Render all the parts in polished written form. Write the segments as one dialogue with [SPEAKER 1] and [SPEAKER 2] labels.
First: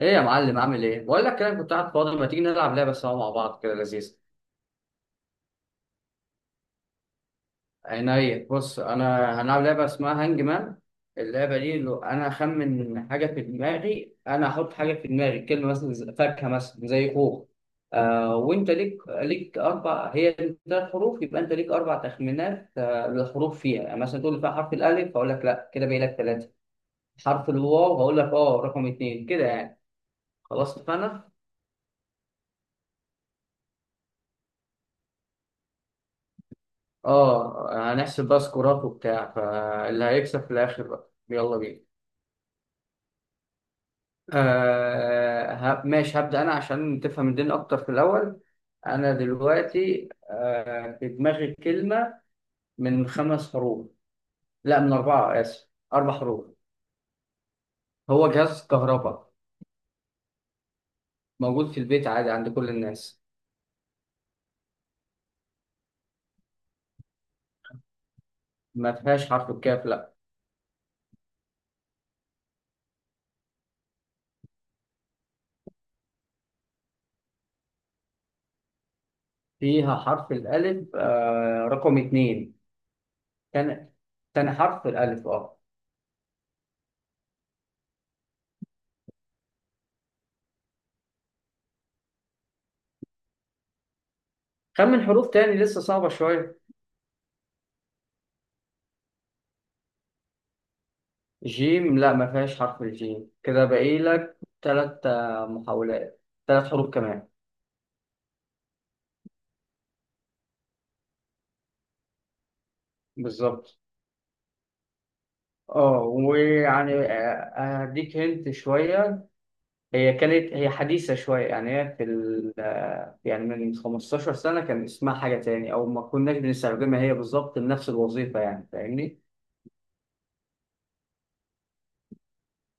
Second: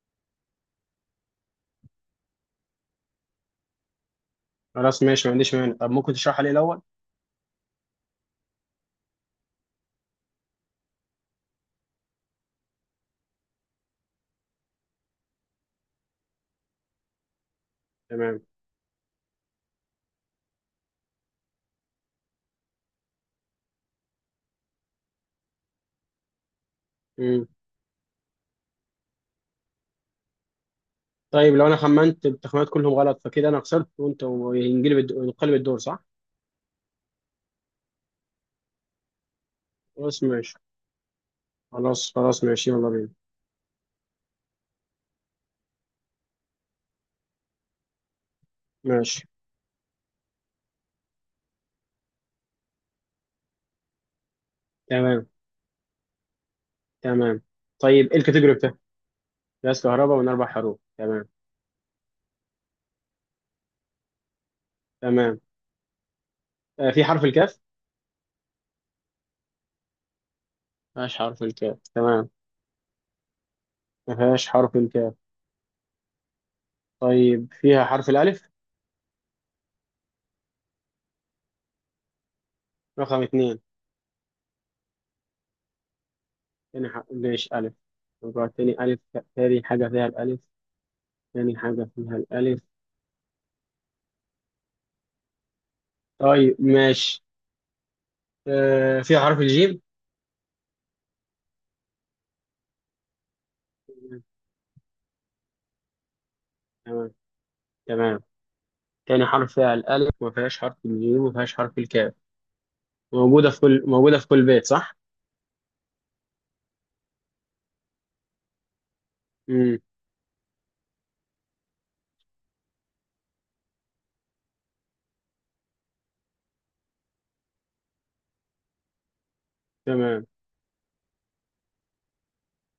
[SPEAKER 1] ايه يا معلم عامل ايه؟ بقول لك كده كنت قاعد فاضي، ما تيجي نلعب لعبه سوا مع بعض كده لذيذه.
[SPEAKER 2] خلاص ماشي، ما عنديش مانع. طب ممكن تشرحها لي الاول؟
[SPEAKER 1] عينيا، بص، انا هنلعب لعبه اسمها هانج مان. اللعبه دي لو انا اخمن حاجه في دماغي، انا احط حاجه في دماغي، كلمه مثلا فاكهه، مثلا زي خوخ.
[SPEAKER 2] تمام.
[SPEAKER 1] وانت ليك اربع، هي ثلاث حروف، يبقى انت ليك اربع تخمينات للحروف فيها. يعني مثلا تقول لي فيها حرف الالف، هقول لك لا، كده باقي لك ثلاثه.
[SPEAKER 2] امم
[SPEAKER 1] حرف الواو هقول لك رقم اثنين كده يعني. خلاص اتفقنا؟
[SPEAKER 2] طيب لو انا خمنت التخمينات كلهم غلط فكده انا خسرت وانت وينقلب ينقلب الدور، صح؟
[SPEAKER 1] اه هنحسب بقى سكورات وبتاع، فاللي
[SPEAKER 2] خلاص
[SPEAKER 1] هيكسب في
[SPEAKER 2] ماشي.
[SPEAKER 1] الاخر بقى يلا بينا.
[SPEAKER 2] خلاص ماشي، يلا بينا.
[SPEAKER 1] ماشي، هبدأ انا عشان تفهم الدنيا اكتر في الاول. انا
[SPEAKER 2] ماشي.
[SPEAKER 1] دلوقتي في دماغي كلمة من خمس حروف، لا من
[SPEAKER 2] تمام
[SPEAKER 1] اربعة، اسف اربع حروف.
[SPEAKER 2] تمام. طيب ايه
[SPEAKER 1] هو
[SPEAKER 2] الكاتيجوري
[SPEAKER 1] جهاز
[SPEAKER 2] بتاعك؟
[SPEAKER 1] كهرباء
[SPEAKER 2] غاز كهرباء من اربع حروف، تمام.
[SPEAKER 1] موجود في البيت عادي عند كل الناس.
[SPEAKER 2] تمام. آه، في حرف الكاف.
[SPEAKER 1] ما فيهاش حرف الكاف لا.
[SPEAKER 2] ما فيهاش حرف الكاف، تمام. ما فيهاش حرف الكاف. طيب فيها حرف الالف؟
[SPEAKER 1] فيها حرف الالف رقم اتنين.
[SPEAKER 2] رقم اثنين.
[SPEAKER 1] تاني، تاني حرف الالف
[SPEAKER 2] تاني حرف، ماشي، الف. رقم تاني الف. تاني حاجه فيها الالف. تاني حاجه فيها الالف.
[SPEAKER 1] خمن حروف تاني لسه صعبة
[SPEAKER 2] طيب
[SPEAKER 1] شوية.
[SPEAKER 2] ماشي. آه، فيها حرف الجيم.
[SPEAKER 1] جيم لا، ما فيهاش حرف الجيم، كده باقي لك ثلاث محاولات، ثلاث حروف
[SPEAKER 2] تمام
[SPEAKER 1] كمان.
[SPEAKER 2] تمام. تاني حرف فيها الألف، ما فيهاش حرف الجيم، وما فيهاش حرف الكاف.
[SPEAKER 1] بالظبط.
[SPEAKER 2] موجودة في كل بيت، صح؟
[SPEAKER 1] اه ويعني آه، هديك هنت شوية.
[SPEAKER 2] امم
[SPEAKER 1] هي حديثة شوية. يعني هي في ال آه، يعني من 15 سنة كان اسمها حاجة تاني، أو ما كناش بنستخدمها هي بالظبط لنفس الوظيفة، يعني فاهمني.
[SPEAKER 2] تمام.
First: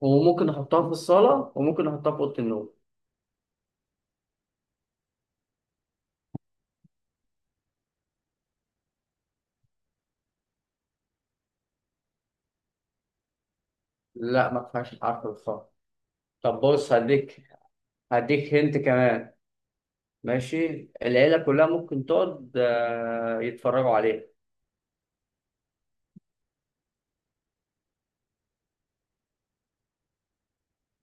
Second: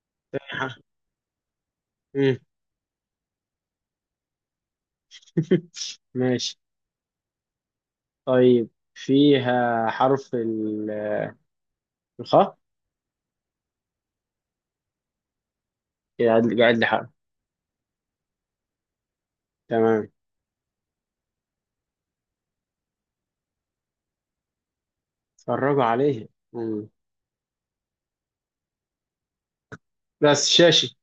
[SPEAKER 1] وممكن
[SPEAKER 2] تاني حرف.
[SPEAKER 1] نحطها في الصالة وممكن نحطها في أوضة
[SPEAKER 2] امم
[SPEAKER 1] النوم.
[SPEAKER 2] ماشي. طيب فيها حرف الخاء.
[SPEAKER 1] لا ما فيهاش حرف الخاء.
[SPEAKER 2] قاعد
[SPEAKER 1] طب
[SPEAKER 2] قاعد لي
[SPEAKER 1] بص،
[SPEAKER 2] حرف.
[SPEAKER 1] هديك هنت كمان.
[SPEAKER 2] تمام.
[SPEAKER 1] ماشي العيلة كلها ممكن تقعد يتفرجوا عليه.
[SPEAKER 2] اتفرجوا عليه. مم. بس شاشي.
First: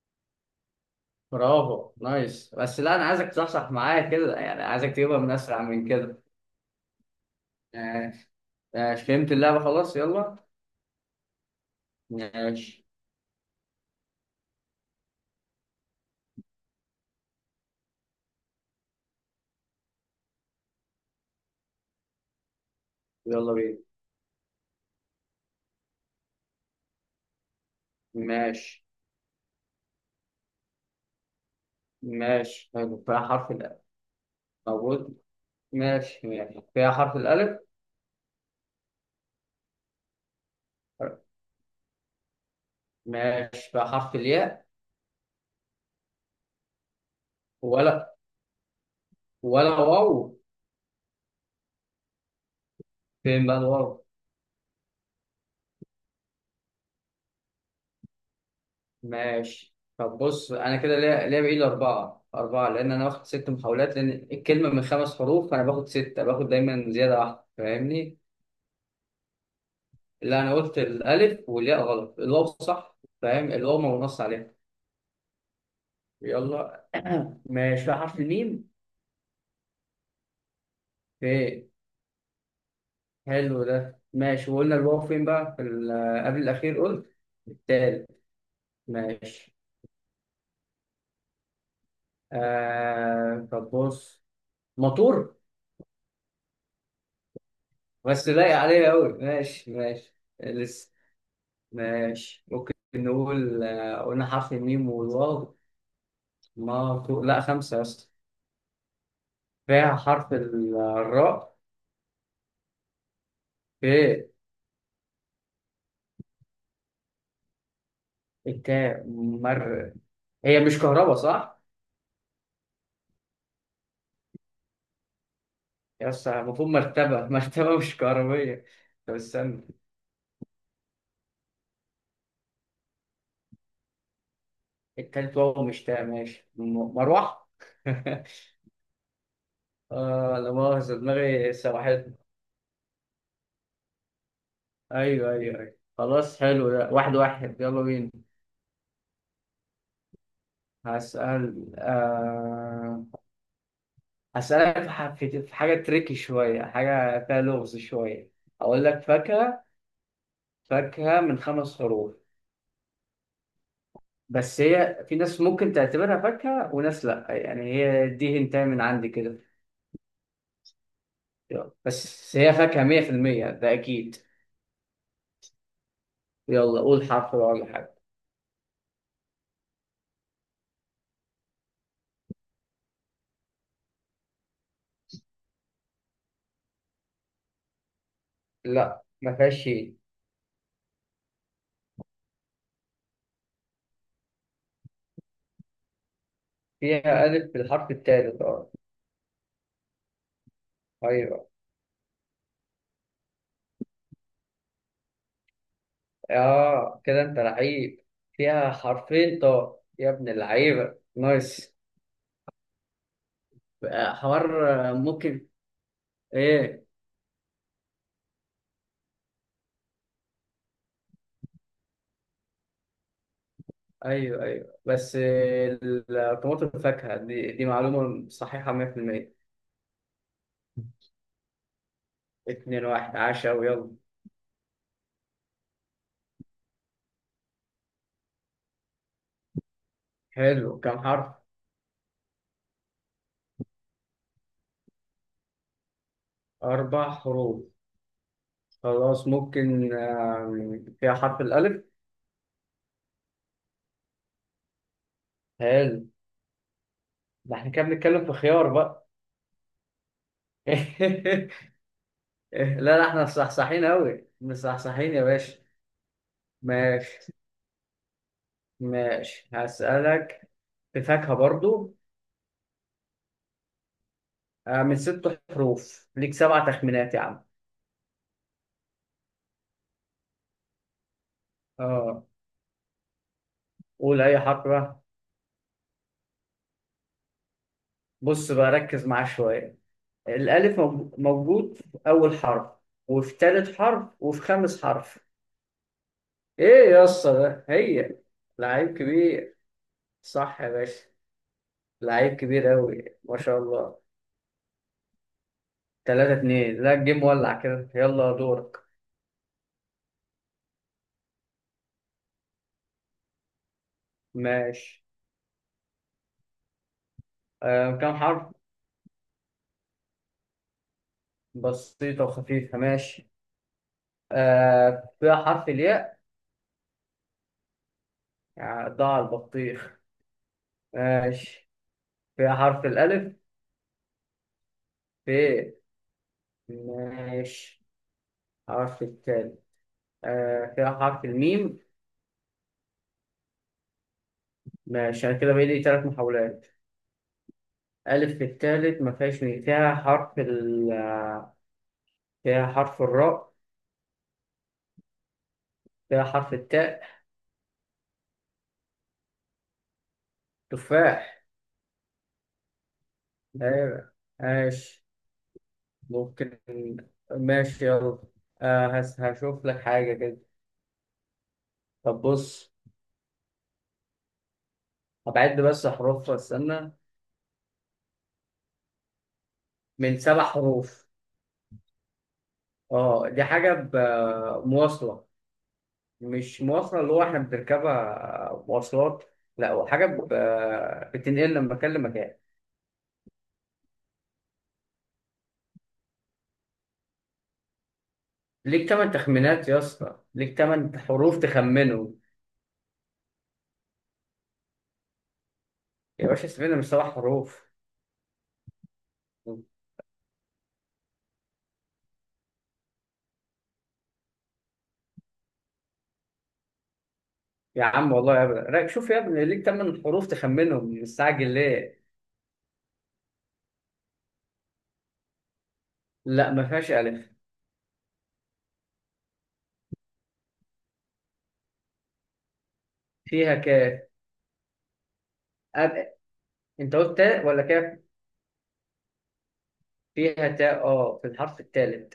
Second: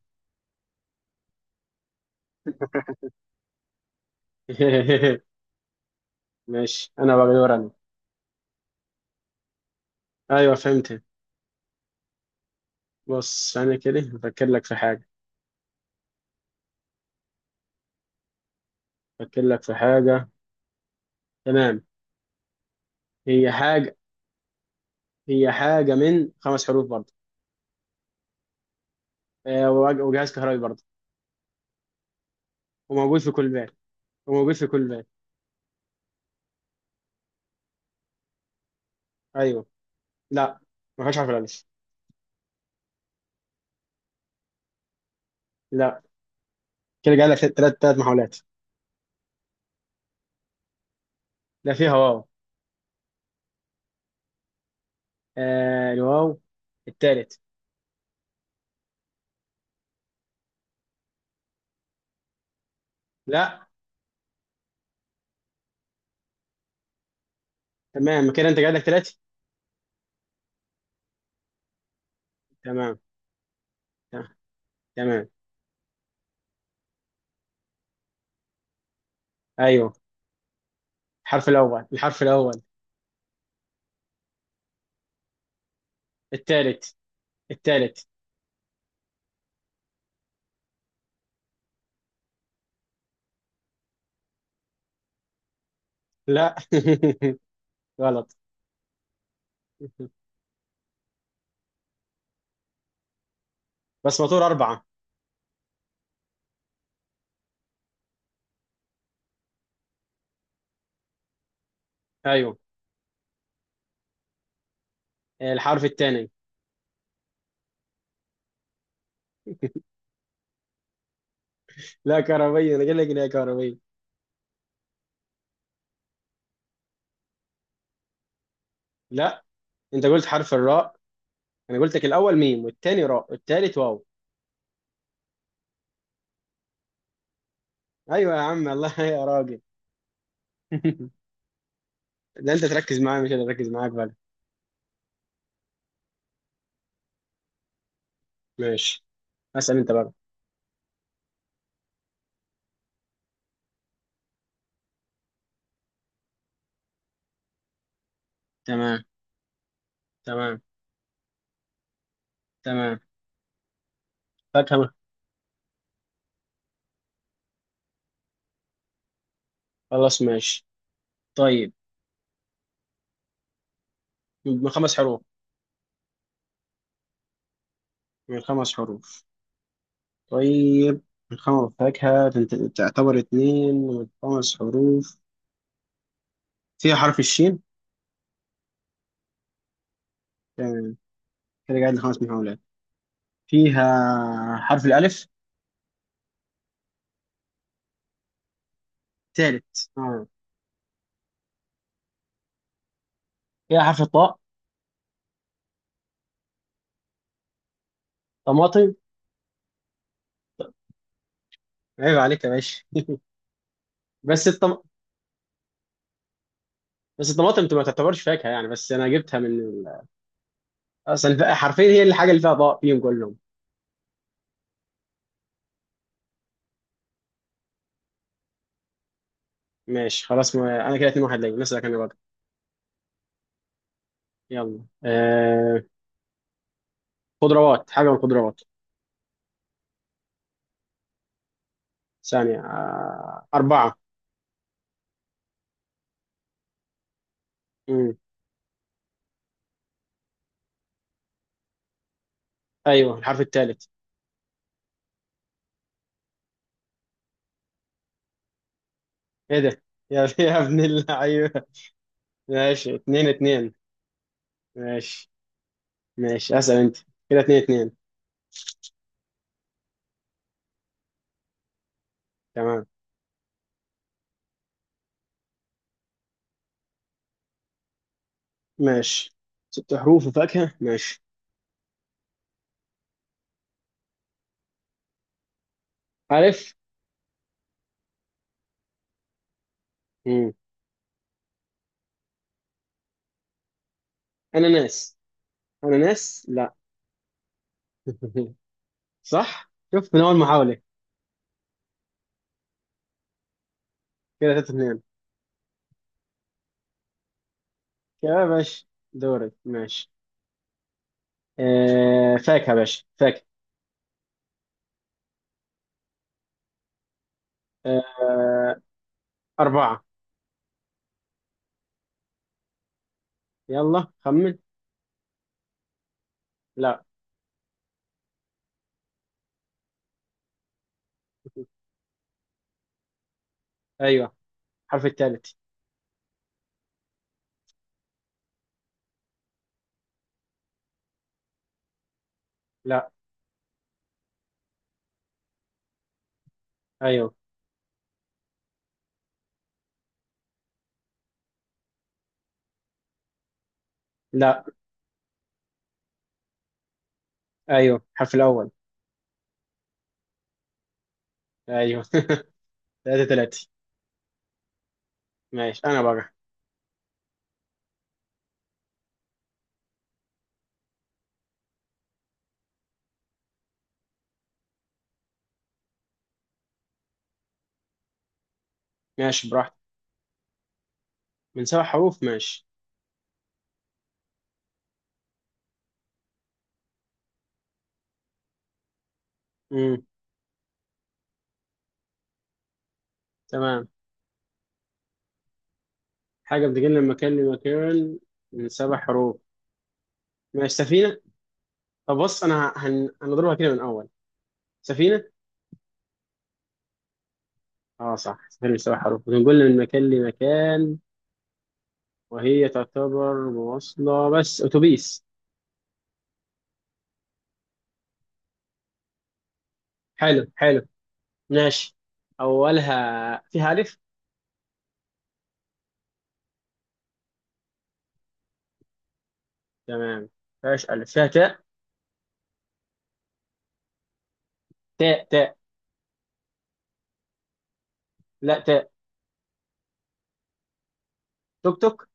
[SPEAKER 1] برافو نايس، بس لا أنا عايزك تصحصح معايا كده، يعني عايزك تجيبها من أسرع من كده.
[SPEAKER 2] ماشي، انا بقى دور انا.
[SPEAKER 1] ماشي ماشي فهمت اللعبة خلاص يلا.
[SPEAKER 2] ايوه فهمت.
[SPEAKER 1] ماشي
[SPEAKER 2] بص، انا كده بفكر لك في حاجه. بفكر لك في حاجه. تمام. هي
[SPEAKER 1] يلا بينا.
[SPEAKER 2] حاجه. هي حاجة من خمس حروف برضه.
[SPEAKER 1] ماشي
[SPEAKER 2] آه، وجهاز كهربي برضه.
[SPEAKER 1] ماشي حلو،
[SPEAKER 2] وموجود
[SPEAKER 1] فيها
[SPEAKER 2] في كل
[SPEAKER 1] حرف
[SPEAKER 2] بيت
[SPEAKER 1] الألف.
[SPEAKER 2] وموجود في كل بيت.
[SPEAKER 1] موجود. ماشي ماشي فيها حرف الألف.
[SPEAKER 2] أيوه. لا، ما فيهاش حرف الألف.
[SPEAKER 1] ماشي فيها حرف الياء.
[SPEAKER 2] لا. كده جاي لك تلات
[SPEAKER 1] ولا،
[SPEAKER 2] محاولات.
[SPEAKER 1] ولا واو.
[SPEAKER 2] لا، فيها واو.
[SPEAKER 1] فين بقى الواو.
[SPEAKER 2] آه الواو. التالت.
[SPEAKER 1] ماشي طب بص، انا كده ليا بايد اربعه اربعه، لان انا واخد ست
[SPEAKER 2] لا.
[SPEAKER 1] محاولات لان الكلمه من خمس حروف، فانا باخد سته، باخد دايما زياده واحده، فاهمني.
[SPEAKER 2] تمام، كده أنت جاي لك تلاتة.
[SPEAKER 1] اللي انا قلت الالف والياء غلط، الواو صح.
[SPEAKER 2] تمام.
[SPEAKER 1] فاهم، الواو ما بنص
[SPEAKER 2] ت-
[SPEAKER 1] عليها.
[SPEAKER 2] تمام.
[SPEAKER 1] يلا. ماشي في حرف الميم.
[SPEAKER 2] أيوه.
[SPEAKER 1] فين.
[SPEAKER 2] الحرف الأول.
[SPEAKER 1] حلو ده ماشي، وقلنا الواو فين بقى في قبل الاخير
[SPEAKER 2] التالت.
[SPEAKER 1] قلت.
[SPEAKER 2] التالت.
[SPEAKER 1] التالت. ماشي. طب بص، مطور.
[SPEAKER 2] لا.
[SPEAKER 1] بس
[SPEAKER 2] غلط.
[SPEAKER 1] لايق عليا قوي ماشي ماشي. ماشي ممكن نقول
[SPEAKER 2] بس
[SPEAKER 1] قلنا
[SPEAKER 2] مطور
[SPEAKER 1] حرف
[SPEAKER 2] أربعة.
[SPEAKER 1] الميم والواو. ما تو... لا خمسة يا اسطى. فيها الراء.
[SPEAKER 2] أيوه.
[SPEAKER 1] في.
[SPEAKER 2] آه، الحرف الثاني.
[SPEAKER 1] التاء مر. هي مش كهرباء صح؟
[SPEAKER 2] لا كهربية، أنا جاي لك إن هي كهربية.
[SPEAKER 1] يا اسطى المفروض مرتبة مرتبة مش كهربية. طب
[SPEAKER 2] لا،
[SPEAKER 1] استنى.
[SPEAKER 2] أنت قلت حرف الراء. انا قلت لك الاول ميم، والتاني راء، والتالت واو.
[SPEAKER 1] التالت واو مش تاء. مروح.
[SPEAKER 2] ايوه يا عم، الله يا راجل.
[SPEAKER 1] اه لا مؤاخذة، دماغي سوحتني.
[SPEAKER 2] لا انت تركز معايا، مش انا اركز معاك بقى.
[SPEAKER 1] ايوه ايوه ايوه خلاص حلو ده، واحد واحد يلا بينا.
[SPEAKER 2] ماشي، اسال انت بقى.
[SPEAKER 1] هسأل آه... هسألك في في حاجة تريكي شوية، حاجة فيها لغز شوية. أقول لك
[SPEAKER 2] تمام
[SPEAKER 1] فاكهة.
[SPEAKER 2] تمام.
[SPEAKER 1] فاكهة من خمس حروف.
[SPEAKER 2] تمام.
[SPEAKER 1] بس
[SPEAKER 2] فاكهه،
[SPEAKER 1] هي في ناس ممكن تعتبرها فاكهة وناس لأ، يعني هي دي هنتاي من عندي كده.
[SPEAKER 2] خلاص ماشي.
[SPEAKER 1] يلا،
[SPEAKER 2] طيب.
[SPEAKER 1] بس هي فاكهة مية في المية ده أكيد.
[SPEAKER 2] من خمس حروف.
[SPEAKER 1] يلا قول حرف بقى ولا حاجة.
[SPEAKER 2] من خمس حروف. طيب. من خمس، فاكهه، تعتبر اتنين من خمس حروف. فيها حرف الشين.
[SPEAKER 1] لأ ما فيهاش شيء.
[SPEAKER 2] تمام، كده قاعد لخمس محاولات. فيها حرف الالف.
[SPEAKER 1] فيها ألف بالحرف التالت أه.
[SPEAKER 2] تالت، اه.
[SPEAKER 1] أيوه.
[SPEAKER 2] فيها حرف الطاء.
[SPEAKER 1] كده أنت لعيب. فيها
[SPEAKER 2] طماطم.
[SPEAKER 1] حرفين طاء يا ابن اللعيبة، نايس.
[SPEAKER 2] عيب عليك يا باشا.
[SPEAKER 1] حوار
[SPEAKER 2] بس
[SPEAKER 1] ممكن. ايه.
[SPEAKER 2] بس الطماطم انت ما تعتبرش فاكهه يعني، بس انا جبتها من اصلا حرفيا هي الحاجه اللي فيها ضاء فيهم كلهم.
[SPEAKER 1] ايوه ايوه بس. الطماطم الفاكهه دي، معلومه صحيحه 100%.
[SPEAKER 2] ماشي خلاص ما... انا كده 2 1 ليا، مثلا انا بقى.
[SPEAKER 1] 2-1 عشا ويلا.
[SPEAKER 2] يلا خضروات، حاجه من الخضروات.
[SPEAKER 1] حلو كم حرف؟
[SPEAKER 2] ثانيه، اربعه.
[SPEAKER 1] اربع حروف
[SPEAKER 2] مم.
[SPEAKER 1] خلاص. ممكن فيها حرف الالف.
[SPEAKER 2] ايوه، الحرف الثالث.
[SPEAKER 1] حلو. ده احنا كده بنتكلم في خيار بقى.
[SPEAKER 2] ايه ده؟ يا يا ابن اللعيبه.
[SPEAKER 1] لا
[SPEAKER 2] ماشي،
[SPEAKER 1] لا احنا
[SPEAKER 2] اتنين اتنين.
[SPEAKER 1] مصحصحين قوي، مصحصحين يا
[SPEAKER 2] ماشي
[SPEAKER 1] باشا.
[SPEAKER 2] ماشي، اسال انت.
[SPEAKER 1] ماشي
[SPEAKER 2] كده اتنين اتنين.
[SPEAKER 1] ماشي. هسألك في فاكهه برضو.
[SPEAKER 2] تمام.
[SPEAKER 1] من ست حروف، ليك سبع تخمينات يا عم.
[SPEAKER 2] ماشي. ست حروف وفاكهه، ماشي.
[SPEAKER 1] اه. قول اي حرف بقى.
[SPEAKER 2] الف.
[SPEAKER 1] بص بقى ركز معاه شوية.
[SPEAKER 2] مم.
[SPEAKER 1] الألف موجود في أول حرف، وفي تالت حرف، وفي خامس
[SPEAKER 2] اناناس.
[SPEAKER 1] حرف.
[SPEAKER 2] اناناس؟ لا
[SPEAKER 1] إيه يا اسطى ده هي. لعيب كبير.
[SPEAKER 2] صح، شوف من اول
[SPEAKER 1] صح يا
[SPEAKER 2] محاوله.
[SPEAKER 1] باشا، لعيب كبير أوي ما شاء الله.
[SPEAKER 2] كده 3 2.
[SPEAKER 1] تلاتة اتنين، لا الجيم ولع كده، يلا
[SPEAKER 2] يا
[SPEAKER 1] دورك.
[SPEAKER 2] باشا. دورك، ماشي. آه فاكهه يا باشا، فاكهه.
[SPEAKER 1] ماشي. كام حرف.
[SPEAKER 2] آه اربعه.
[SPEAKER 1] بسيطة وخفيفة ماشي.
[SPEAKER 2] يلا خمن.
[SPEAKER 1] فيها حرف الياء.
[SPEAKER 2] لا.
[SPEAKER 1] يعني ضاع البطيخ. ماشي فيها حرف الألف.
[SPEAKER 2] ايوه الحرف الثالث.
[SPEAKER 1] في. ماشي. حرف التاء. فيها حرف الميم.
[SPEAKER 2] لا.
[SPEAKER 1] ماشي أنا كده بقى لي تلات محاولات.
[SPEAKER 2] ايوه.
[SPEAKER 1] ألف في التالت، ما فيهاش ميم، فيها حرف ال. فيها حرف الراء.
[SPEAKER 2] لا.
[SPEAKER 1] فيها حرف التاء.
[SPEAKER 2] ايوه الحرف الاول.
[SPEAKER 1] تفاح.
[SPEAKER 2] ايوه. 3 3.
[SPEAKER 1] أيوة. ماشي.
[SPEAKER 2] ماشي، انا بقى.
[SPEAKER 1] ممكن. ماشي يلا. هشوف لك حاجة كده. طب بص، هبعد بس أحرف، استنى.
[SPEAKER 2] ماشي براحتك.
[SPEAKER 1] من سبع حروف.
[SPEAKER 2] من سبع حروف. ماشي.
[SPEAKER 1] اه دي مواصلة. مش مواصلة اللي هو احنا بنركبها مواصلات. لا هو
[SPEAKER 2] امم
[SPEAKER 1] بتنقلنا من مكان لمكان.
[SPEAKER 2] تمام. حاجه بتجي من مكان لمكان. من
[SPEAKER 1] ليك
[SPEAKER 2] سبع
[SPEAKER 1] تمن
[SPEAKER 2] حروف،
[SPEAKER 1] تخمينات يا اسطى، ليك
[SPEAKER 2] ماشي.
[SPEAKER 1] تمن
[SPEAKER 2] سفينه.
[SPEAKER 1] حروف تخمنه.
[SPEAKER 2] طب بص انا هنضربها كده من اول. سفينه.
[SPEAKER 1] يا باشا سيبنا، من سبع حروف.
[SPEAKER 2] اه صح، سهل بسبع حروف، بنقول من مكان لمكان وهي تعتبر مواصلة، بس أتوبيس.
[SPEAKER 1] يا عم والله يا ابني رايك، شوف يا ابني ليك تمن حروف
[SPEAKER 2] حلو حلو،
[SPEAKER 1] تخمنهم، مستعجل
[SPEAKER 2] ماشي.
[SPEAKER 1] ليه.
[SPEAKER 2] أولها فيها ألف.
[SPEAKER 1] لا ما فيهاش الف.
[SPEAKER 2] تمام. فيهاش ألف، فيها تاء.
[SPEAKER 1] فيها كاف.
[SPEAKER 2] تاء.
[SPEAKER 1] أب... انت قلت تاء ولا كاف.
[SPEAKER 2] لا تاء.
[SPEAKER 1] فيها تاء اه في الحرف
[SPEAKER 2] توك توك.
[SPEAKER 1] الثالث.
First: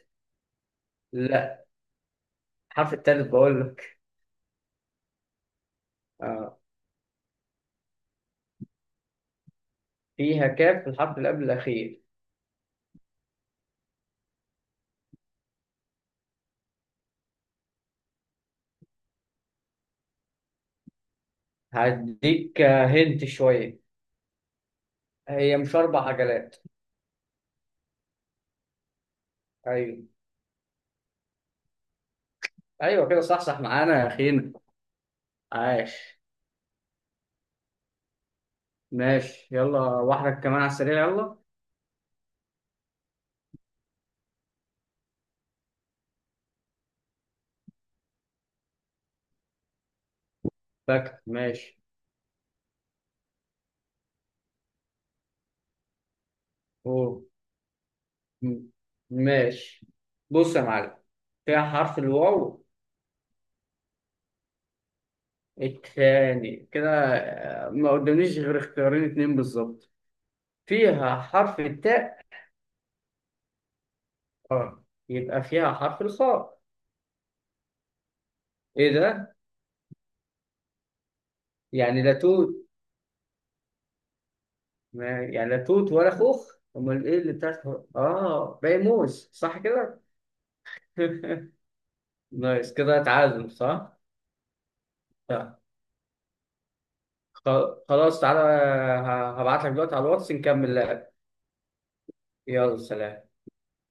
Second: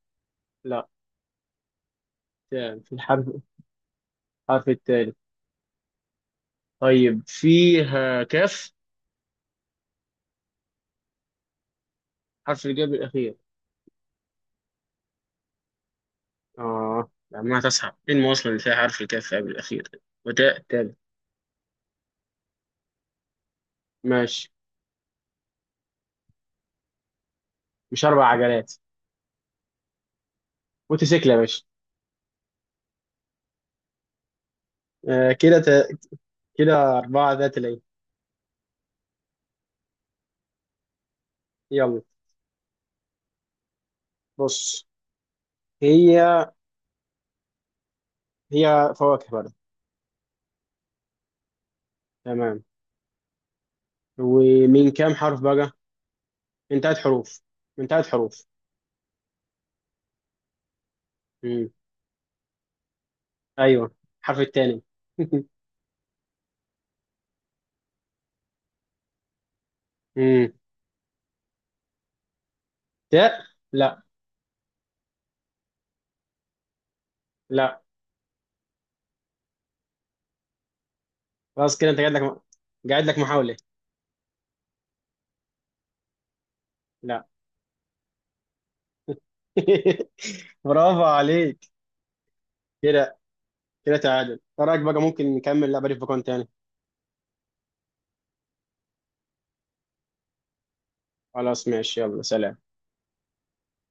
[SPEAKER 2] لا،
[SPEAKER 1] لا
[SPEAKER 2] تاء في
[SPEAKER 1] الحرف الثالث
[SPEAKER 2] الحرف.
[SPEAKER 1] بقول لك.
[SPEAKER 2] الحرف التالي.
[SPEAKER 1] آه.
[SPEAKER 2] طيب فيها كاف؟
[SPEAKER 1] فيها كاف في الحرف اللي قبل الاخير.
[SPEAKER 2] حرف الجاب الأخير. اه، لما تصحى، إيه المواصلة اللي فيها حرف الكاف قبل الأخير وتاء تالت؟
[SPEAKER 1] هديك هنت شويه.
[SPEAKER 2] ماشي.
[SPEAKER 1] هي مش اربع عجلات.
[SPEAKER 2] مش أربع عجلات؟
[SPEAKER 1] ايوه
[SPEAKER 2] موتوسيكل يا باشا.
[SPEAKER 1] ايوه كده صح، صح معانا يا اخينا.
[SPEAKER 2] آه كده
[SPEAKER 1] عاش.
[SPEAKER 2] كده أربعة ذات العين.
[SPEAKER 1] ماشي يلا واحدة كمان على السريع يلا.
[SPEAKER 2] يلا. بص. هي. هي فواكه بقى.
[SPEAKER 1] فاكر ماشي.
[SPEAKER 2] تمام. ومن كام حرف بقى؟ من ثلاث
[SPEAKER 1] أوه.
[SPEAKER 2] حروف. من ثلاث حروف.
[SPEAKER 1] م- ماشي. بص يا معلم.
[SPEAKER 2] امم
[SPEAKER 1] فيها حرف الواو.
[SPEAKER 2] ايوه، الحرف الثاني.
[SPEAKER 1] التاني كده. ما قدامنيش غير اختيارين اتنين بالظبط.
[SPEAKER 2] امم
[SPEAKER 1] فيها حرف التاء.
[SPEAKER 2] تاء. لا.
[SPEAKER 1] اه يبقى فيها حرف الخاء.
[SPEAKER 2] لا.
[SPEAKER 1] ايه ده؟
[SPEAKER 2] خلاص، كده انت
[SPEAKER 1] يعني
[SPEAKER 2] قاعد
[SPEAKER 1] لا
[SPEAKER 2] لك
[SPEAKER 1] توت.
[SPEAKER 2] قاعد لك محاولة.
[SPEAKER 1] يعني لا توت ولا خوخ، امال ايه
[SPEAKER 2] لا.
[SPEAKER 1] اللي بتاعت. اه باقي موز صح كده؟
[SPEAKER 2] برافو عليك.
[SPEAKER 1] نايس كده
[SPEAKER 2] كده.
[SPEAKER 1] تعادل
[SPEAKER 2] كده
[SPEAKER 1] صح؟
[SPEAKER 2] تعادل، ايه رايك بقى ممكن
[SPEAKER 1] طيب.
[SPEAKER 2] نكمل لعبة في بكون تاني.
[SPEAKER 1] خلاص تعالى، هبعت لك دلوقتي على الواتس نكمل لعب.
[SPEAKER 2] خلاص ماشي، يلا سلام.
[SPEAKER 1] يلا سلام.